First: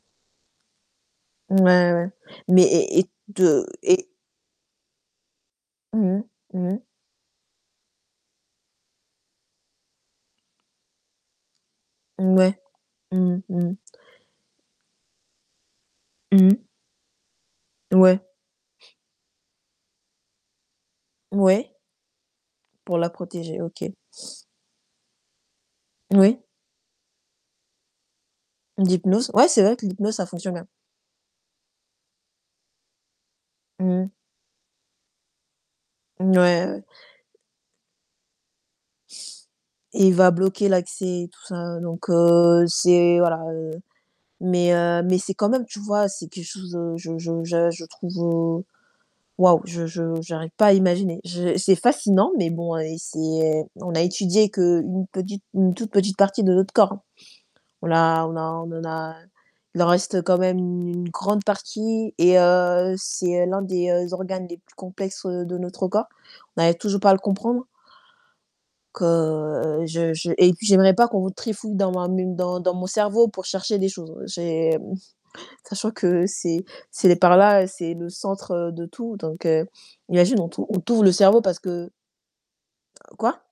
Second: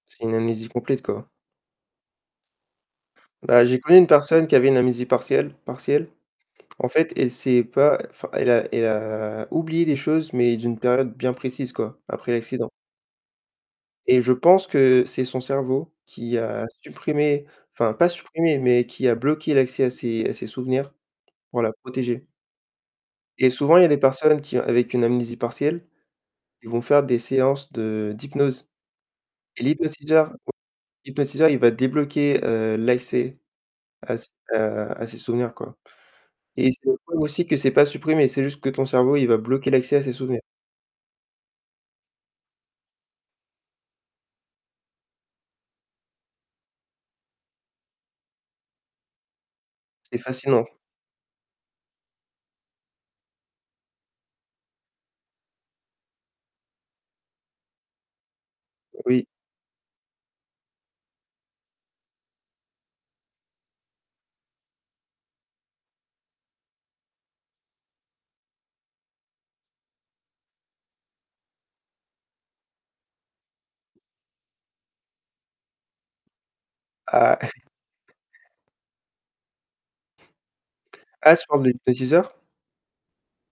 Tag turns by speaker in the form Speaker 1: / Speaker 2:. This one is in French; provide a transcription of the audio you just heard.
Speaker 1: C'est une amnésie complète, quoi.
Speaker 2: Ouais ouais, mais et et
Speaker 1: Bah
Speaker 2: de
Speaker 1: j'ai connu une
Speaker 2: et
Speaker 1: personne qui avait une amnésie partielle partielle.
Speaker 2: Mmh mh. Mmh mh.
Speaker 1: En fait, elle s'est pas enfin, elle a elle a, heu, oublié des choses, mais d'une période bien précise quoi, après
Speaker 2: Mouais.
Speaker 1: l'accident.
Speaker 2: Mmh mh. Mmh mh.
Speaker 1: Et je pense que c'est son cerveau qui
Speaker 2: Mmh mh.
Speaker 1: a supprimé enfin pas
Speaker 2: Ouais.
Speaker 1: supprimé, mais qui a bloqué l'accès à ses à ses souvenirs pour
Speaker 2: Ouais?
Speaker 1: la protéger.
Speaker 2: Pour la
Speaker 1: Et
Speaker 2: protéger,
Speaker 1: souvent, il y a
Speaker 2: OK.
Speaker 1: des personnes qui avec une amnésie partielle,
Speaker 2: Oui.
Speaker 1: ils vont faire des séances de d'hypnose.
Speaker 2: L'hypnose ouais, c'est
Speaker 1: Et
Speaker 2: vrai que l'hypnose ça
Speaker 1: l'hypnotiseur
Speaker 2: fonctionne bien!
Speaker 1: l'hypnotiseur il va débloquer heu, l'accès
Speaker 2: Mmh.
Speaker 1: à s à à ses souvenirs quoi
Speaker 2: Mouais,
Speaker 1: et c'est
Speaker 2: ouais.
Speaker 1: [unintelligible] aussi que c'est pas supprimé, c'est juste que ton cerveau il va bloquer l'accès à
Speaker 2: Et
Speaker 1: ses
Speaker 2: il va
Speaker 1: souvenirs.
Speaker 2: bloquer l'accès et tout ça. Donc heu, c'est voilà heu. Mais heu mais c'est quand même, tu vois c'est quelque chose, heu, je je je je trouve heu waouh, je
Speaker 1: C'est
Speaker 2: je j'arrive
Speaker 1: fascinant.
Speaker 2: pas à imaginer. Je c'est fascinant, mais bon heu, c'est on a étudié qu'une petite, une toute petite partie de notre corps hein. On a on a on en a
Speaker 1: Oui.
Speaker 2: il en reste quand même une grande partie et heu, c'est l'un des organes les plus complexes, heu, de notre corps. On arrive toujours pas à le comprendre que, heu, je je et puis j'aimerais pas qu'on trifouille dans ma m dans dans mon cerveau pour chercher des choses. J'ai, mmh sachant que c'est c'est les par
Speaker 1: Ah.
Speaker 2: là, c'est le centre, heu, de tout. Donc heu imagine, on t on t'ouvre le
Speaker 1: À
Speaker 2: cerveau
Speaker 1: sur
Speaker 2: parce
Speaker 1: les [unintelligible] de
Speaker 2: que
Speaker 1: l'hypnotiseur?
Speaker 2: Quoi?